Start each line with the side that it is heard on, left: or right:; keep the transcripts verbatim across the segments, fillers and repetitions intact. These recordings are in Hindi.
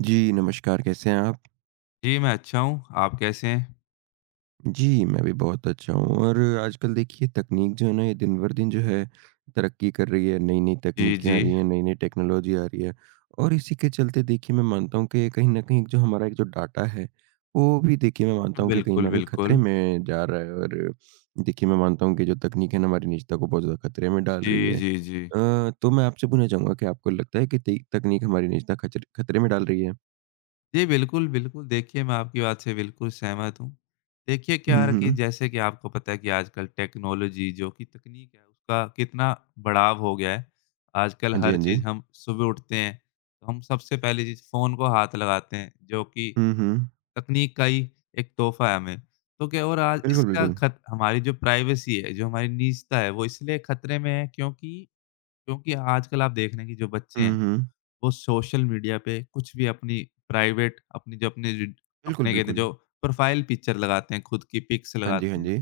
right: जी, नमस्कार कैसे हैं आप?
left: जी, मैं अच्छा हूँ। आप कैसे हैं?
right: जी, मैं भी बहुत अच्छा हूँ और आजकल देखिए तकनीक जो है ना ये दिन भर दिन जो है तरक्की कर रही है, नई-नई
left: जी,
right: तकनीकें आ
left: जी।
right: रही हैं, नई-नई टेक्नोलॉजी आ रही है। और इसी के चलते देखिए मैं मानता हूँ कि कहीं न कहीं जो हमारा एक जो डाटा है, वो भी देखिए मैं मानता हूँ कि कहीं
left: बिल्कुल,
right: न कहीं खतरे
left: बिल्कुल।
right: में जा रहा है और देखिए मैं मानता हूँ कि जो तकनीक है ना हमारी निजता को बहुत ज़्यादा खतरे में डाल रही
left: जी,
right: है।
left: जी, जी।
right: अ, तो मैं आपसे पूछना चाहूँगा कि आपको लगता है कि तई तकनीक हमारी निजता खचर खतरे में डाल रही है?
left: जी, बिल्कुल, बिल्कुल। देखिए, मैं आपकी बात से बिल्कुल सहमत हूँ। देखिए, क्या
right: हुँ,
left: है कि
right: हुँ।
left: जैसे कि आपको पता है कि आजकल टेक्नोलॉजी जो कि तकनीक है, उसका कितना बढ़ाव हो गया है। आजकल
right: हाँ जी,
left: हर
right: हाँ जी।
left: चीज़ हम सुबह उठते हैं, तो हम सबसे पहली चीज़ फ़ोन को हाथ लगाते हैं, जो कि
right: हुँ, हुँ।
left: तकनीक का ही एक तोहफ़ा है हमें। तो क्या और आज
right: बिल्कुल,
left: इसका
right: बिल्कुल।
left: खत हमारी जो प्राइवेसी है, जो हमारी निजता है, वो इसलिए खतरे में है क्योंकि क्योंकि आजकल आप देख रहे हैं कि जो बच्चे
right: हुँ,
left: हैं,
right: हुँ।
left: वो सोशल मीडिया पे कुछ भी अपनी प्राइवेट अपनी जो अपनी ज
right: बिल्कुल,
left: अपने कहते हैं
right: बिल्कुल।
left: जो प्रोफ़ाइल पिक्चर लगाते हैं, खुद की पिक्स
right: हाँ जी, हाँ
left: लगाते हैं,
right: जी।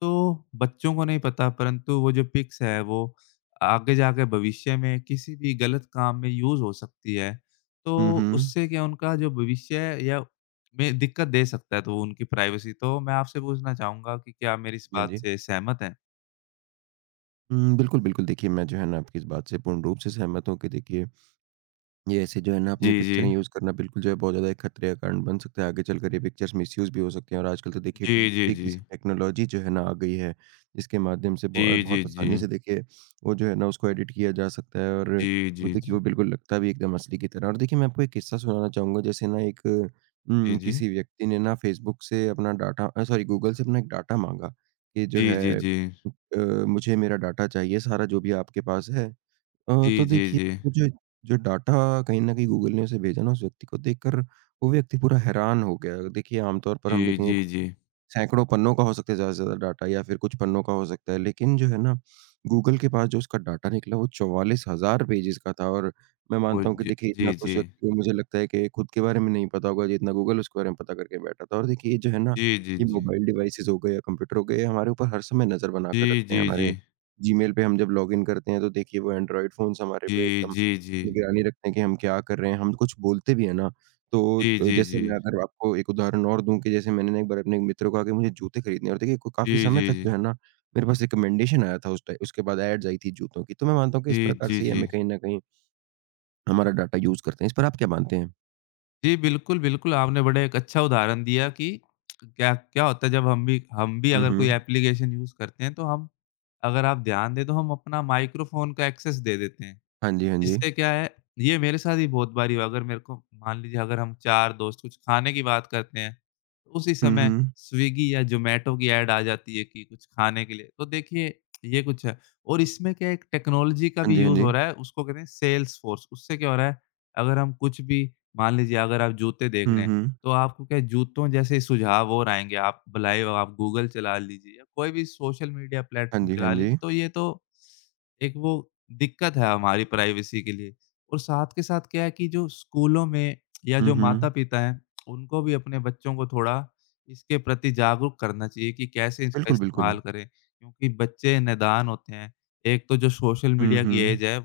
left: तो बच्चों को नहीं पता परंतु वो जो पिक्स है वो आगे जाके भविष्य में किसी भी गलत काम में यूज़ हो सकती है।
right: हुँ,
left: तो
right: हुँ।
left: उससे क्या उनका जो भविष्य है या में दिक्कत दे सकता है तो उनकी प्राइवेसी। तो मैं आपसे पूछना चाहूँगा कि क्या आप मेरी इस
right: जी, हाँ
left: बात
right: जी।
left: से सहमत हैं?
right: हुँ, बिल्कुल, बिल्कुल। देखिए मैं जो है ना आपकी इस बात से पूर्ण रूप से सहमत हूँ कि देखिए ये ऐसे जो है ना
left: जी,
right: अपनी
left: जी।
right: पिक्चरें यूज़ करना बिल्कुल जो है बहुत ज़्यादा एक खतरे का कारण बन सकता है। आगे चलकर ये पिक्चर्स मिसयूज़ भी हो सकते हैं और आजकल तो देखिए
left: जी, जी,
right: डीपफेक
left: जी।
right: जैसी टेक्नोलॉजी जो है ना आ गई है। जिसके माध्यम से बहु
left: जी, जी,
right: बहुत
left: जी।
right: आसानी से देखिए वो जो है ना उसको एडिट किया जा सकता है और
left: जी,
right: वो
left: जी,
right: देखिए
left: जी।
right: वो बिल्कुल लगता भी एकदम असली की तरह है। और देखिए मैं आपको एक किस्सा सुनाना चाहूँगा जैसे ना एक
left: जी,
right: उम,
left: जी।
right: किसी व्यक्ति ने ना फेसबुक से अपना डाटा अ, सॉरी, गूगल से अपना एक डाटा माँगा कि जो
left: जी, जी,
right: है अ,
left: जी।
right: मुझे मेरा डाटा चाहिए सारा जो भी आपके पास है। अ,
left: जी,
right: तो
left: जी,
right: देखिए,
left: जी।
right: मुझे जो हुँ। डाटा कहीं न कहीं गूगल ने उसे भेजा ना उस व्यक्ति को देखकर, वो व्यक्ति पूरा हैरान हो गया। देखिए आम तौर पर
left: जी,
right: हम देखेंगे
left: जी, जी।
right: सैकड़ों पन्नों का हो सकता है ज़्यादा से ज़्यादा डाटा या फिर कुछ पन्नों का हो सकता है। लेकिन जो है ना, गूगल के पास जो उसका डाटा निकला वो चौवालीस हज़ार पेजेज़ का था और मैं
left: वो
right: मानता हूँ कि
left: ज
right: देखिए
left: जी,
right: इतना तो उस
left: जी।
right: व्यक्ति को मुझे लगता है कि खुद के बारे में नहीं पता होगा जितना गूगल उसके बारे में पता करके बैठा था। और देखिए ये जो है ना,
left: जी, जी,
right: ये
left: जी।
right: मोबाइल डिवाइसेज़ हो गए या कंप्यूटर हो गए, ये हमारे ऊपर हर समय नज़र बनाकर रखते हैं। हमारे जीमेल पे हम जब लॉगिन करते हैं तो देखिए वो एंड्रॉइड फ़ोन्स हमारे पे
left: जी,
right: एकदम
left: जी, जी।
right: निगरानी रखते हैं कि हम क्या कर रहे हैं। हम कुछ बोलते भी हैं ना तो
left: जी,
right: अ,
left: जी,
right: जैसे
left: जी।
right: मैं अगर आपको एक उदाहरण और दूँ कि जैसे मैंने ना एक बार अपने एक मित्र को कहा कि मुझे जूते खरीदने हैं और देखिए को
left: जी,
right: काफ़ी
left: जी,
right: समय
left: जी। जी,
right: तक
left: जी,
right: जो
left: जी।
right: है ना, मेरे पास रिकमेंडेशन आया था उस टाइ उसके बाद एड्स आई थी जूतों की। तो मैं मानता हूँ कि इस
left: जी,
right: प्रकार
left: जी,
right: से ही
left: जी।
right: हमें कहीं न कहीं हमारा डाटा यूज़ करते हैं। इस पर आप क्या मानते हैं?
left: जी, बिल्कुल, बिल्कुल, आपने बड़ा एक अच्छा उदाहरण दिया कि क्या क्या होता है जब हम भी हम भी
right: हुँ,
left: अगर कोई
right: हुँ।
left: एप्लीकेशन यूज़ करते हैं तो हम अगर आप ध्यान दें तो हम अपना माइक्रोफ़ोन का एक्सेस दे देते हैं।
right: हाँ जी, हाँ जी।
left: इससे क्या है, ये मेरे साथ ही बहुत बारी हुआ। अगर मेरे को मान लीजिए अगर हम चार दोस्त कुछ खाने की बात करते हैं, तो उसी
right: हुँ,
left: समय
right: हुँ।
left: स्विगी या ज़ोमैटो की ऐड आ जाती है कि कुछ खाने के लिए। तो देखिए ये कुछ है और इसमें क्या एक टेक्नोलॉजी का
right: हाँ
left: भी
right: जी, हाँ
left: यूज़
right: जी।
left: हो रहा है, उसको कहते हैं सेल्सफोर्स। उससे क्या हो रहा है, अगर हम कुछ भी मान लीजिए अगर आप जूते देख
right: हुँ,
left: रहे हैं,
right: हुँ।
left: तो आपको क्या है, जूतों जैसे सुझाव और आएँगे। आप भलाई आप गूगल चला लीजिए या कोई भी सोशल मीडिया
right: हाँ
left: प्लेटफ़ॉर्म
right: जी, हाँ
left: चला लीजिए,
right: जी।
left: तो ये तो एक वो दिक्कत है हमारी प्राइवेसी के लिए और साथ के साथ क्या है कि जो स्कूलों में या
right: हुँ,
left: जो
right: हुँ।
left: माता-पिता हैं, उनको भी अपने बच्चों को थोड़ा इसके प्रति जागरूक करना चाहिए कि कैसे इसका
right: बिल्कुल, बिल्कुल।
left: इस्तेमाल करें। क्योंकि बच्चे नादान होते हैं। एक तो जो सोशल
right: हुँ,
left: मीडिया की ऐज
right: हुँ।
left: है,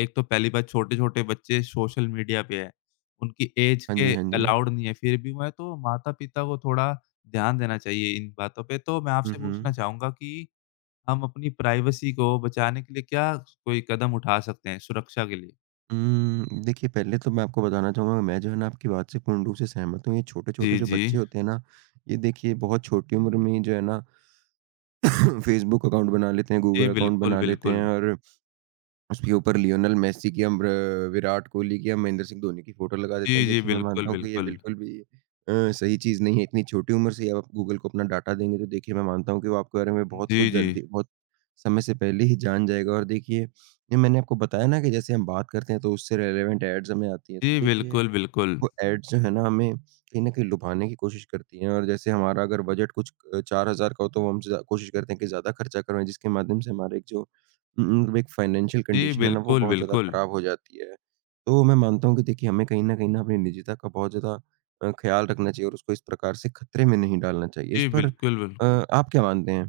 left: एक तो पहली बात छोटे-छोटे बच्चे सोशल मीडिया पे हैं। उनकी ऐज
right: हाँ
left: के
right: जी, हाँ जी।
left: अलाउड नहीं है, फिर भी मैं तो माता-पिता को थोड़ा ध्यान देना चाहिए इन बातों पे। तो मैं
right: हुँ,
left: आपसे
right: हुँ।
left: पूछना चाहूँगा कि हम अपनी प्राइवेसी को बचाने के लिए क्या कोई कदम उठा सकते हैं सुरक्षा के लिए?
right: उम्म, देखिए पहले तो मैं आपको बताना चाहूँगा मैं जो है ना आपकी बात से पूर्ण रूप से सहमत हूँ। ये छोटे-छोटे
left: जी,
right: जो
left: जी।
right: बच्चे होते हैं ना, ये देखिए बहुत छोटी उम्र में ही जो है ना फ़ेसबुक अकाउंट बना लेते हैं,
left: जी,
right: गूगल अकाउंट
left: बिल्कुल,
right: बना लेते हैं
left: बिल्कुल।
right: और उसके ऊपर लियोनेल मेसी की हम र विराट कोहली की या महेंद्र सिंह धोनी की फ़ोटो लगा
left: जी,
right: देते हैं।
left: जी,
right: देखिए, मैं
left: बिल्कुल,
right: मानता हूँ कि ये
left: बिल्कुल।
right: बिल्कुल भी अ, सही चीज़ नहीं है। इतनी छोटी उम्र से ही आप गूगल को अपना डाटा देंगे, तो देखिए मैं मानता हूँ कि वो आपके बारे में बहुत कुछ
left: जी, जी।
right: जल्दी बहुत समय से पहले ही जान जाएगा और देखिए, ये मैंने आपको बताया ना कि जैसे हम बात करते हैं, तो उससे रिलेवेंट एड्स हमें आती हैं। तो
left: जी,
right: देखिए
left: बिल्कुल, बिल्कुल।
right: वो एड्स जो है ना हमें कहीं न कहीं लुभाने की कोशिश करती हैं और जैसे हमारा अगर बजट कुछ अ, चार हज़ार का हो तो वो हमसे ज़्या कोशिश करते हैं कि ज़्यादा खर्चा करवाएँ जिसके माध्यम से हमारा एक जो उम, उम, एक फाइनेंशियल
left: जी,
right: कंडीशन है ना वो
left: बिल्कुल,
right: बहुत ज़्यादा
left: बिल्कुल।
right: खराब हो जाती है। तो मैं मानता हूँ कि देखिए हमें कहीं न कहीं ना अपनी निजता का बहुत ज़्यादा अ, ख़्याल रखना चाहिए और उसको इस प्रकार से खतरे में नहीं डालना चाहिए। इस
left: जी,
right: पर
left: बिल्कुल,
right: अ,
left: बिल्कुल।
right: आप क्या मानते हैं?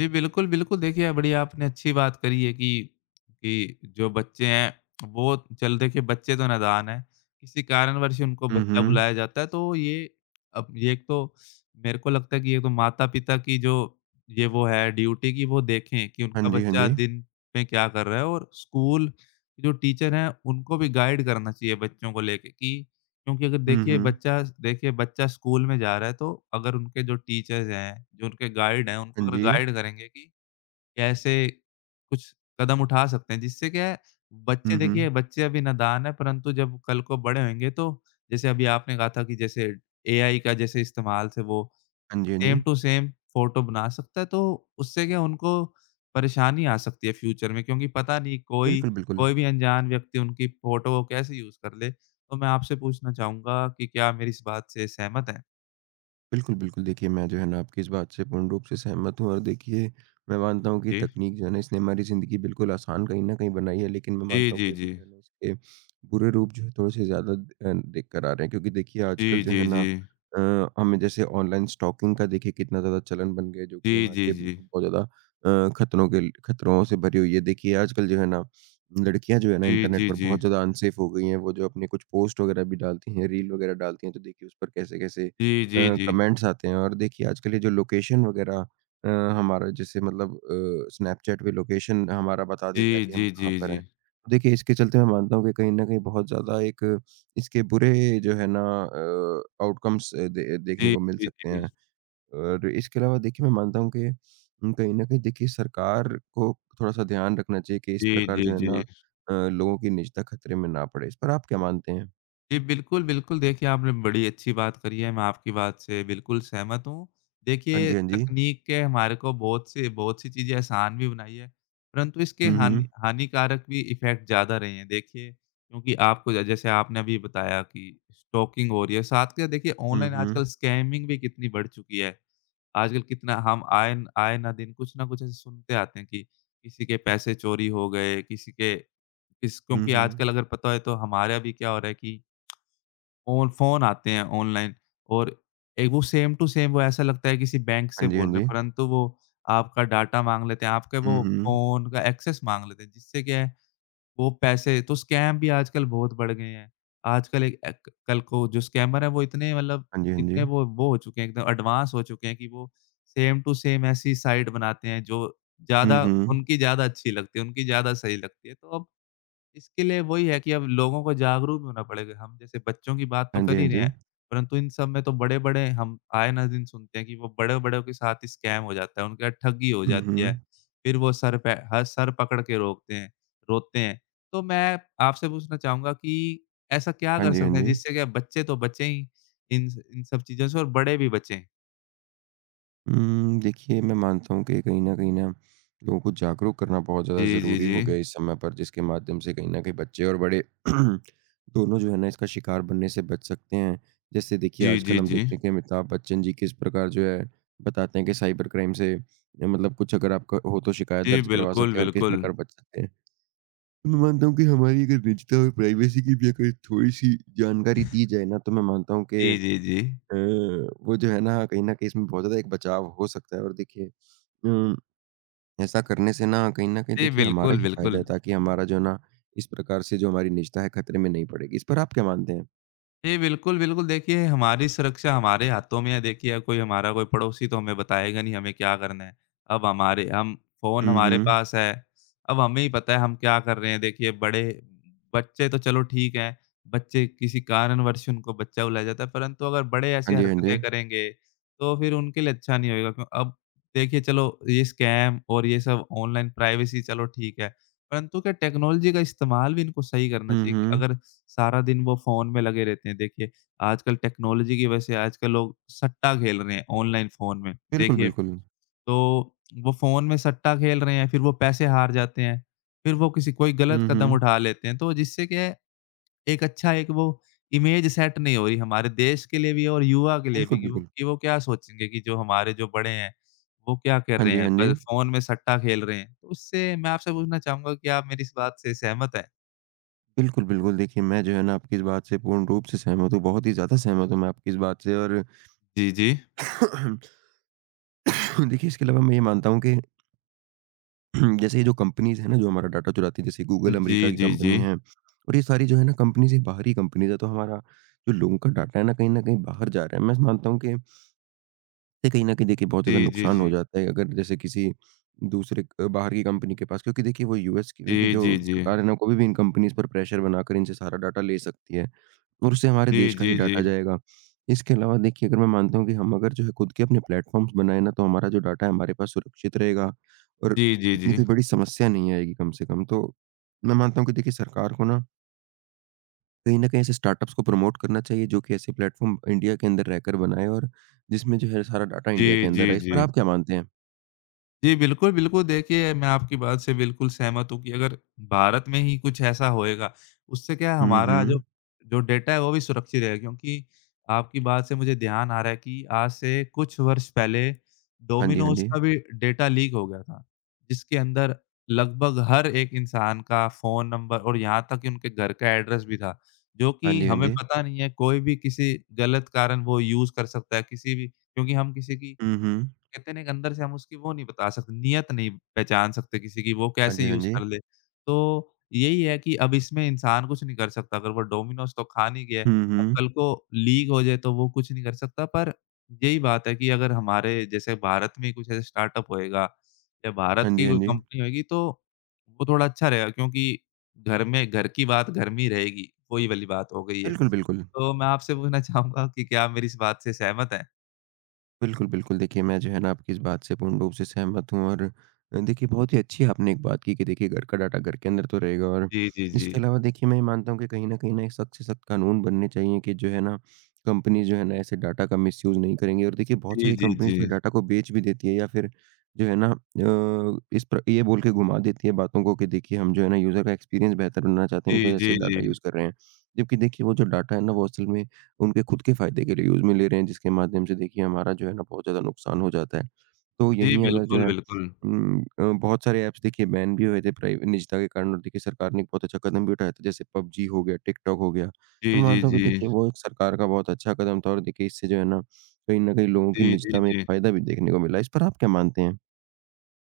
left: जी, बिल्कुल, बिल्कुल। देखिए, बड़ी आपने अच्छी बात करी है कि कि जो बच्चे हैं, वो चल देखिए बच्चे तो नादान हैं। किसी कारणवश उनको
right: हुँ,
left: बच्चा
right: हुँ।
left: बुलाया जाता है, तो ये अब ये एक तो मेरे को लगता है कि ये तो माता-पिता की जो ये वो है ड्यूटी कि वो देखें कि उनका
right: हाँ जी, हाँ
left: बच्चा
right: जी।
left: दिन में क्या कर रहा है और स्कूल जो टीचर हैं, उनको भी गाइड करना चाहिए बच्चों को लेके कि क्योंकि अगर
right: हुँ,
left: देखिए
right: हुँ।
left: बच्चा देखिए बच्चा स्कूल में जा रहा है तो अगर उनके जो टीचर्स हैं, जो उनके गाइड हैं, उनको
right: हाँ
left: अगर
right: जी।
left: गाइड करेंगे कि कैसे कुछ कदम उठा सकते हैं, जिससे क्या है बच्चे
right: हुँ,
left: देखिए
right: हुँ।
left: बच्चे अभी नादान हैं परंतु जब कल को बड़े होंगे तो जैसे अभी आपने कहा था कि जैसे एआई का जैसे इस्तेमाल से वो
right: हाँ जी, हाँ जी।
left: सेम टू सेम फ़ोटो बना सकता है, तो उससे क्या उनको परेशानी आ सकती है फ्यूचर में क्योंकि पता नहीं कोई
right: बिल्कुल, बिल्कुल।
left: कोई भी अनजान व्यक्ति उनकी फ़ोटो को कैसे यूज़ कर ले। तो मैं आपसे पूछना चाहूँगा कि क्या आप मेरी इस बात से सहमत हैं?
right: बिल्कुल, बिल्कुल। देखिए, मैं जो है ना आपकी इस बात से पूर्ण रूप से सहमत हूँ और देखिए, मैं मानता हूँ कि
left: जी।
right: तकनीक जो है ना इसने हमारी ज़िंदगी बिल्कुल आसान कहीं न कहीं बनाई है, लेकिन मैं
left: जी,
right: मानता हूँ कि
left: जी,
right: अभी
left: जी।
right: जो है ना इसके बुरे रूप जो है थोड़े-से ज़्यादा अ, देख कर आ रहे हैं। क्योंकि देखिए आजकल
left: जी,
right: जो
left: जी,
right: है ना
left: जी।
right: अ, हमें जैसे ऑनलाइन स्टॉकिंग का देखिए कितना ज़्यादा चलन बन गया है, जो
left: जी,
right: कि हमारे
left: जी,
right: लिए
left: जी।
right: बिल्कुल बहुत ज़्यादा अ, खतरों के खतरों से भरी हुई है। देखिए, आजकल जो है ना लड़कियाँ जो है ना
left: जी,
right: इंटरनेट
left: जी,
right: पर
left: जी।
right: बहुत ज़्यादा अनसेफ हो गई हैं। वो जो अपने कुछ पोस्ट वगैरह भी डालती हैं, रील वगैरह डालती हैं, तो देखिए उस पर कैसे-कैसे
left: जी,
right: अ,
left: जी, जी।
right: कमेंट्स आते हैं और देखिए आजकल ये जो लोकेशन वगैरह अ, हमारा जैसे मतलब अ, स्नैपचैट पे लोकेशन हमारा बता
left: जी,
right: देता है कि हम
left: जी, जी,
right: कहाँ पर
left: जी।
right: हैं। तो देखिए इसके चलते मैं मानता हूँ कि कहीं न कहीं बहुत ज़्यादा एक इसके बुरे जो है ना अ, आउटकम्स अ, दे देखने
left: जी,
right: को मिल
left: जी,
right: सकते हैं।
left: जी।
right: और इसके अलावा देखिए मैं मानता हूँ कि उम, कहीं न कहीं देखिए सरकार को थोड़ा-सा ध्यान रखना चाहिए कि इस
left: जी,
right: प्रकार
left: जी,
right: जो है ना
left: जी।
right: अ, लोगों की निजता खतरे में ना पड़े। इस पर आप क्या मानते हैं?
left: जी, बिल्कुल, बिल्कुल। देखिए, आपने बड़ी अच्छी बात करी है, मैं आपकी बात से बिल्कुल सहमत हूँ।
right: हाँ
left: देखिए,
right: जी, हाँ जी।
left: तकनीक के हमारे को बहुत से बहुत सी चीज़ें आसान भी बनाई है, परंतु इसके
right: हुँ,
left: हानि
right: हुँ।
left: हानिकारक भी इफ़ेक्ट ज़्यादा रहे हैं। देखिए, क्योंकि आपको ज जैसे आपने अभी बताया कि स्टॉकिंग हो रही है, साथ के देखिए
right: हुँ,
left: ऑनलाइन
right: हुँ।
left: आजकल स्कैमिंग भी कितनी बढ़ चुकी है। आजकल कितना हम आए न आए ना दिन कुछ ना कुछ ऐसे सुनते आते हैं कि किसी के पैसे चोरी हो गए, किसी के किस
right: हुँ,
left: क्योंकि
right: हुँ।
left: आजकल अगर पता है तो हमारा भी क्या हो रहा है कि फ़ोन फ़ोन आते हैं ऑनलाइन और एक वो सेम टू सेम वो ऐसा लगता है किसी बैंक से
right: हाँ जी, हाँ
left: बोल रहे हैं,
right: जी।
left: परंतु वो आपका डाटा माँग लेते हैं, आपके
right: हुँ,
left: वो
right: हुँ।
left: फ़ोन का एक्सेस माँग लेते हैं, जिससे क्या है वो पैसे तो स्कैम भी आजकल बहुत बढ़ गए हैं। आजकल एक एक कल को जो स्कैमर हैं वो इतने मतलब
right: हाँ जी, हाँ जी।
left: इतने वो वो हो चुके हैं एकदम एडवांस हो चुके हैं कि वो सेम टू सेम ऐसी साइट बनाते हैं जो
right: हुँ,
left: ज़्यादा
right: हुँ।
left: उनकी ज़्यादा अच्छी लगती है, उनकी ज़्यादा सही लगती है। तो अब इसके लिए वही है कि अब लोगों को जागरूक भी होना पड़ेगा। हम जैसे बच्चों की बात तो
right: हाँ जी,
left: कर
right: हाँ
left: ही रहे
right: जी।
left: हैं, परंतु इन सब में तो बड़े-बड़े हम आए ना दिन सुनते हैं कि वो बड़े-बड़ों के साथ ही स्कैम हो जाता है, उनके साथ ठगी हो
right: हुँ,
left: जाती है।
right: हुँ।
left: फिर वो सर पे ह सर पकड़ के रोकते हैं रोते हैं। तो मैं आपसे पूछना चाहूँगा कि ऐसा क्या
right: हाँ
left: कर
right: जी,
left: सकते
right: हाँ
left: हैं
right: जी।
left: जिससे क्या बच्चे तो बचें ही इन स इन सब चीज़ों से और बड़े भी बचें?
right: उम, देखिए मैं मानता हूँ कि कहीं न कहीं ना लोगों को जागरूक करना बहुत
left: जी,
right: ज़्यादा
left: जी,
right: ज़रूरी
left: जी।
right: हो गया है इस समय पर जिसके माध्यम से कहीं न कहीं बच्चे और बड़े दोनों जो है ना इसका शिकार बनने से बच सकते हैं। जैसे देखिए
left: जी, जी,
right: आजकल हम
left: जी।
right: देखते हैं कि अमिताभ बच्चन जी किस प्रकार जो है बताते हैं कि साइबर क्राइम से मतलब कुछ अगर आपका हो तो शिकायत
left: जी,
right: दर्ज करवा
left: बिल्कुल,
right: सकते हैं और किस
left: बिल्कुल।
right: प्रकार बच सकते हैं। मैं मानता हूँ कि हमारी अगर निजता और प्राइवेसी की भी अगर थोड़ी-सी जानकारी दी जाए ना, तो मैं मानता हूँ कि
left: जी,
right: अ,
left: जी, जी।
right: वो जो है ना, कहीं न कहीं इसमें बहुत ज़्यादा एक बचाव हो सकता है और देखिए उम, ऐसा करने से ना कहीं न कहीं
left: जी,
right: देखिए हमारा
left: बिल्कुल,
right: ही फ़ायदा
left: बिल्कुल।
right: है ताकि हमारा जो है ना, इस प्रकार से जो हमारी निजता है खतरे में नहीं पड़ेगी। इस पर आप क्या मानते हैं?
left: जी, बिल्कुल, बिल्कुल। देखिए, हमारी सुरक्षा हमारे हाथों में है। देखिए, अब कोई हमारा कोई पड़ोसी तो हमें बताएगा नहीं हमें क्या करना है। अब हमारे हम फ़ोन
right: हुँ,
left: हमारे
right: हुँ।
left: पास है, अब हमें ही पता है हम क्या कर रहे हैं। देखिए, बड़े बच्चे तो चलो ठीक है, बच्चे किसी कारणवश उनको बच्चा बुलाया जाता है, परंतु अगर बड़े ऐसी
right: हाँ जी, हाँ जी।
left: हरकतें करेंगे, तो फिर उनके लिए अच्छा नहीं होगा क्यों अब देखिए, चलो ये स्कैम और ये सब ऑनलाइन प्राइवेसी चलो ठीक है, परंतु क्या टेक्नोलॉजी का इस्तेमाल भी इनको सही करना
right: हुँ,
left: चाहिए।
right: हुँ।
left: अगर सारा दिन वो फ़ोन में लगे रहते हैं। देखिए, आजकल टेक्नोलॉजी की वजह से आजकल लोग सट्टा खेल रहे हैं ऑनलाइन फ़ोन में।
right: बिल्कुल,
left: देखिए,
right: बिल्कुल।
left: तो वो फ़ोन में सट्टा खेल रहे हैं, फिर वो पैसे हार जाते हैं, फिर वो किसी कोई गलत
right: हुँ,
left: कदम
right: हुँ।
left: उठा लेते हैं। तो जिससे क्या है, एक अच्छा एक वो इमेज सेट नहीं हो रही हमारे देश के लिए भी और युवा के लिए भी
right: बिल्कुल,
left: कि वो
right: बिल्कुल।
left: कि वो क्या सोचेंगे कि जो हमारे जो बड़े हैं, वो क्या कर
right: हाँ
left: रहे
right: जी,
left: हैं,
right: हाँ जी।
left: बस फ़ोन में सट्टा खेल रहे हैं। तो उससे मैं आपसे पूछना चाहूँगा कि आप मेरी इस बात से सहमत हैं?
right: बिल्कुल, बिल्कुल। देखिए मैं जो है ना आपकी इस बात से पूर्ण रूप से सहमत हूँ, बहुत ही ज़्यादा सहमत हूँ मैं आपकी इस बात से और
left: जी, जी।
right: देखिए इसके अलावा मैं ये मानता हूँ कि जैसे ये जो कंपनीज़ हैं ना जो हमारा डाटा चुराती हैं जैसे गूगल
left: जी,
right: अमेरिका की
left: जी, जी।
right: कंपनी है और ये सारी जो है ना कंपनीज़ ये बाहरी कंपनीज़ है तो हमारा जो लोगों का डाटा है ना कहीं न कहीं बाहर जा रहा है। मैं मानता हूँ कि ये कहीं न कहीं देखिए बहुत ज़्यादा
left: जी, जी,
right: नुकसान हो
left: जी।
right: जाता है अगर जैसे किसी दूसरे अ, बाहर की कंपनी के पास क्योंकि देखिए वो यूएस की भी की
left: जी,
right: जो
left: जी, जी।
right: सरकार है ना, कभी भी इन कंपनीज़ पर प्रेशर बनाकर इनसे सारा डाटा ले सकती है और उससे हमारे
left: जी,
right: देश का ही
left: जी, जी।
right: डाटा जाएगा। इसके अलावा देखिए अगर मैं मानता हूँ कि हम अगर जो है खुद के अपने प्लेटफ़ॉर्म्स बनाएँ ना, तो हमारा जो डाटा है हमारे पास सुरक्षित रहेगा और
left: जी, जी,
right: इतनी
left: जी।
right: कोई बड़ी समस्या नहीं आएगी कम से कम। तो मैं मानता हूँ कि देखिए सरकार को ना कहीं न कहीं ऐसे स्टार्टअप्स को प्रमोट करना चाहिए जो कि ऐसे प्लेटफ़ॉर्म इंडिया के अंदर रहकर बनाएँ और जिसमें जो है सारा डाटा
left: जी,
right: इंडिया के
left: जी,
right: अंदर है। इस
left: जी।
right: पर आप क्या मानते हैं?
left: जी, बिल्कुल, बिल्कुल। देखिए, मैं आपकी बात से बिल्कुल सहमत हूँ कि अगर भारत में ही कुछ ऐसा होएगा, उससे क्या है
right: हुँ,
left: हमारा
right: हुँ।
left: जो जो डेटा है वो भी सुरक्षित रहेगा क्योंकि आपकी बात से मुझे ध्यान आ रहा है कि आज से कुछ वर्ष पहले
right: हाँ जी, हाँ
left: डोमिनोज़
right: जी।
left: का भी डेटा लीक हो गया था, जिसके अंदर लगभग हर एक इंसान का फ़ोन नंबर और यहाँ तक कि उनके घर का एड्रेस भी था, जो
right: हाँ
left: कि
right: जी, हाँ
left: हमें
right: जी।
left: पता नहीं है कोई भी किसी गलत कारण वो यूज़ कर सकता है किसी भी क्योंकि हम किसी की
right: हुँ, हुँ।
left: कहते हैं ना एक अंदर से हम उसकी वो नहीं बता सकते, नियत नहीं पहचान सकते किसी की, वो
right: हाँ
left: कैसे
right: जी, हाँ
left: यूज़
right: जी।
left: कर ले। तो यही है कि अब इसमें इंसान कुछ नहीं कर सकता, अगर वो डोमिनोज़ तो खा नहीं गया,
right: हुँ,
left: अब
right: हुँ।
left: कल को लीक हो जाए तो वो कुछ नहीं कर सकता। पर यही बात है कि अगर हमारे जैसे भारत में कुछ ऐसे स्टार्टअप होएगा या भारत
right: हाँ
left: की
right: जी, हाँ
left: कोई
right: जी।
left: कंपनी होएगी तो वो थोड़ा अच्छा रहेगा क्योंकि घर में घर की बात घर में ही रहेगी, वही वाली बात हो गई है।
right: बिल्कुल, बिल्कुल।
left: तो मैं आपसे पूछना चाहूँगा कि क्या आप मेरी इस बात से सहमत हैं?
right: बिल्कुल, बिल्कुल। देखिए, मैं जो है ना आपकी इस बात से पूर्ण रूप से सहमत हूँ और अ, देखिए बहुत ही अच्छी आपने एक बात की कि देखिए घर का डाटा घर के अंदर तो रहेगा और
left: जी, जी, जी।
right: इसके अलावा देखिए मैं ये मानता हूँ कि कहीं न कहीं ना एक सख्त से सख्त कानून बनने चाहिए कि जो है ना कंपनी जो है ना ऐसे डाटा का मिसयूज़ नहीं करेंगी और देखिए बहुत
left: जी,
right: सारी
left: जी, जी।
right: कंपनीज़ तो डाटा को बेच भी देती है या फिर जो है ना अ, इस प्र ये बोल के घुमा देती है बातों को कि देखिए हम जो है ना यूज़र का एक्सपीरियंस बेहतर बनाना चाहते हैं
left: जी,
right: इस वज़ह
left: जी,
right: से
left: जी।
right: डाटा यूज़ कर रहे हैं। जबकि देखिए वो जो डाटा है ना वो असल में उनके खुद के फ़ायदे के लिए यूज़ में ले रहे हैं, जिसके माध्यम से देखिए हमारा जो है ना बहुत ज़्यादा नुकसान हो जाता है। तो
left: जी,
right: यहीं अगर जो
left: बिल्कुल,
right: है
left: बिल्कुल।
right: उम, अ, बहुत सारे ऐप्स देखिए बैन भी हुए थे प्राइ निजता के कारण और देखिए सरकार ने एक बहुत अच्छा कदम भी उठाया था, जैसे पबजी हो गया, टिकटॉक हो गया। तो
left: जी,
right: मैं
left: जी,
right: मानता हूँ
left: जी।
right: कि देखिए वो एक सरकार का बहुत अच्छा कदम था और देखिए इससे जो है ना, कहीं न कहीं लोगों की
left: जी, जी,
right: निजता में एक
left: जी।
right: फ़ायदा भी देखने को मिला। इस पर आप क्या मानते हैं?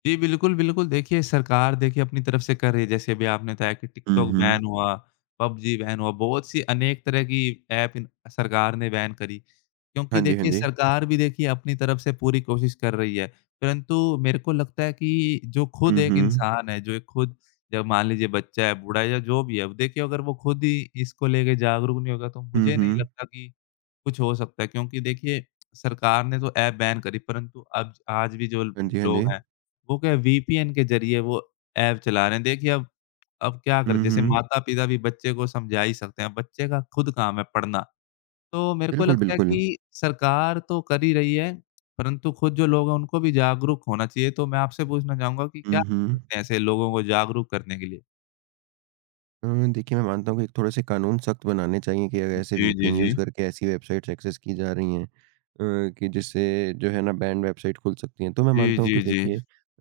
left: जी, बिल्कुल, बिल्कुल। देखिए, सरकार देखिए अपनी तरफ से कर रही है। जैसे अभी आपने बताया कि
right: हुँ,
left: टिकटॉक
right: हुँ।
left: बैन हुआ, पबजी बैन हुआ, बहुत सी अनेक तरह की ऐप इन सरकार ने बैन करी।
right: हाँ
left: क्योंकि
right: जी, हाँ
left: देखिए
right: जी।
left: सरकार भी देखिए अपनी तरफ से पूरी कोशिश कर रही है। परंतु मेरे को लगता है कि जो खुद
right: हुँ,
left: एक
right: हुँ।
left: इंसान है, जो एक खुद जब मान लीजिए बच्चा है, बूढ़ा है या जो भी है, अब देखिए अगर वो खुद ही इसको लेके जागरूक नहीं होगा, तो
right: हुँ,
left: मुझे नहीं
right: हुँ।
left: लगता कि कुछ हो सकता है क्योंकि देखिए सरकार ने तो ऐप बैन करी परंतु अब आज भी जो
right: हाँ जी, हाँ जी।
left: लोग हैं, वो क्या है वीपीएन के ज़रिए वो ऐप चला रहे हैं। देखिए अब अब क्या करें
right: हुँ,
left: जैसे
right: हुँ।
left: माता-पिता भी बच्चे को समझा ही सकते हैं, बच्चे का खुद काम है पढ़ना। तो मेरे को
right: बिल्कुल,
left: लगता है
right: बिल्कुल।
left: कि सरकार तो कर ही रही है, परंतु खुद जो लोग हैं उनको भी जागरूक होना चाहिए। तो मैं आपसे पूछना चाहूँगा कि क्या
right: हुँ,
left: कर
right: हुँ।
left: सकते हैं ऐसे लोगों को जागरूक करने के लिए?
right: अ, देखिए, मैं मानता हूँ कि एक थोड़े-से कानून सख्त बनाने चाहिए कि अगर ऐसे
left: जी, जी,
right: वीपीएन यूज़
left: जी।
right: करके ऐसी वेबसाइट्स एक्सेस की जा रही हैं अ, कि जिससे जो है ना बैन्ड वेबसाइट खुल सकती हैं। तो मैं
left: जी,
right: मानता हूँ
left: जी,
right: कि
left: जी।
right: देखिए,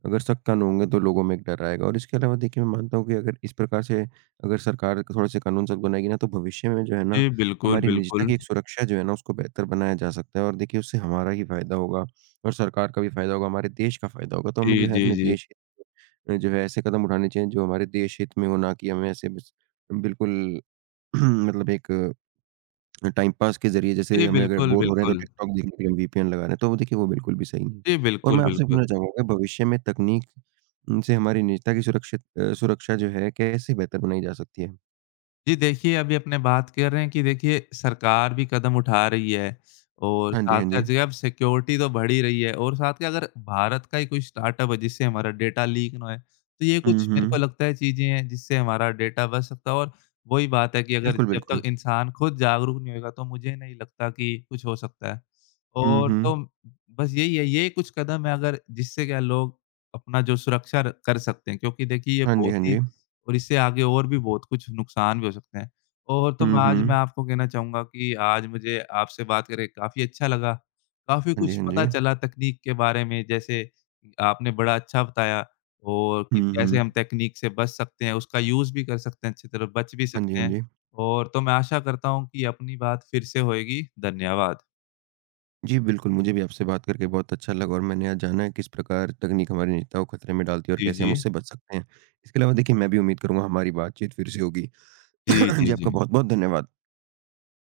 right: अगर सख्त कानून होंगे तो लोगों में एक डर आएगा और इसके अलावा देखिए मैं मानता हूँ कि अगर इस प्रकार से अगर सरकार थोड़े-से कानून सख्त बनाएगी ना तो भविष्य में जो है ना,
left: जी, बिल्कुल,
right: हमारी निजता
left: बिल्कुल।
right: की एक सुरक्षा जो है ना उसको बेहतर बनाया जा सकता है और देखिए उससे हमारा ही फ़ायदा होगा और सरकार का भी फ़ायदा होगा, हमारे देश का फ़ायदा होगा। तो हमें
left: जी,
right: जो है
left: जी,
right: अपने
left: जी।
right: देश अ, जो है ऐसे कदम उठाने चाहिए जो हमारे देश हित में हो, ना कि हमें ऐसे बस बिल्कुल मतलब एक अ, टाइम पास के ज़रिए
left: जी,
right: जैसे हमें अगर
left: बिल्कुल,
right: बोर हो रहे हैं तो
left: बिल्कुल।
right: टिकटॉक देखने के लिए हम वीपीएन लगा रहे हैं, तो वो देखिए वो बिल्कुल भी सही नहीं है।
left: जी,
right: और
left: बिल्कुल,
right: मैं आपसे
left: बिल्कुल।
right: पूछना चाहूँगा भविष्य में तकनीक उम, से हमारी निजता की सुरक्षित अ, सुरक्षा जो है कैसे बेहतर बनाई जा सकती है?
left: जी, देखिए अभी अपने बात कर रहे हैं कि देखिए सरकार भी कदम उठा रही है और
right: हाँ जी,
left: साथ
right: हाँ
left: का
right: जी।
left: जी अब सिक्योरिटी तो बढ़ ही रही है और साथ के अगर भारत का ही कोई स्टार्टअप है जिससे हमारा डेटा लीक ना होए, तो ये
right: हुँ,
left: कुछ मेरे को
right: हुँ।
left: लगता है चीज़ें हैं जिससे हमारा डेटा बच सकता है और वही बात है कि अगर
right: बिल्कुल,
left: जब तक
right: बिल्कुल।
left: इंसान खुद जागरूक नहीं होगा तो मुझे नहीं लगता कि कुछ हो सकता है।
right: हुँ,
left: और
right: हुँ।
left: तो बस यही है, ये कुछ कदम है अगर जिससे क्या लोग अपना जो सुरक्षा र कर सकते हैं क्योंकि देखिए ये
right: हाँ जी,
left: बहुत
right: हाँ
left: ही
right: जी।
left: और इससे आगे और भी बहुत कुछ नुकसान भी हो सकते हैं। और तो मैं
right: हुँ,
left: आज मैं
right: हुँ।
left: आपको कहना चाहूँगा कि आज मुझे आपसे बात करके काफ़ी अच्छा लगा। काफ़ी
right: हाँ
left: कुछ
right: जी, हाँ
left: पता
right: जी।
left: चला तकनीक के बारे में जैसे आपने बड़ा अच्छा बताया और कि
right: हुँ,
left: कैसे हम
right: हुँ।
left: तकनीक से बच सकते हैं, उसका यूज़ भी कर सकते हैं अच्छी तरह, बच भी
right: हाँ जी,
left: सकते
right: हाँ
left: हैं।
right: जी।
left: और तो मैं आशा करता हूँ कि अपनी बात फिर से होएगी। धन्यवाद।
right: जी, बिल्कुल, मुझे भी आपसे बात करके बहुत अच्छा लगा और मैंने आज जाना है किस प्रकार तकनीक हमारी निजता को खतरे में डालती है और
left: जी,
right: कैसे
left: जी।
right: हम उससे बच सकते हैं। इसके अलावा देखिए मैं भी उम्मीद करूँगा हमारी बातचीत फिर से होगी।
left: जी, जी,
right: जी, आपका
left: जी।
right: बहुत-बहुत धन्यवाद।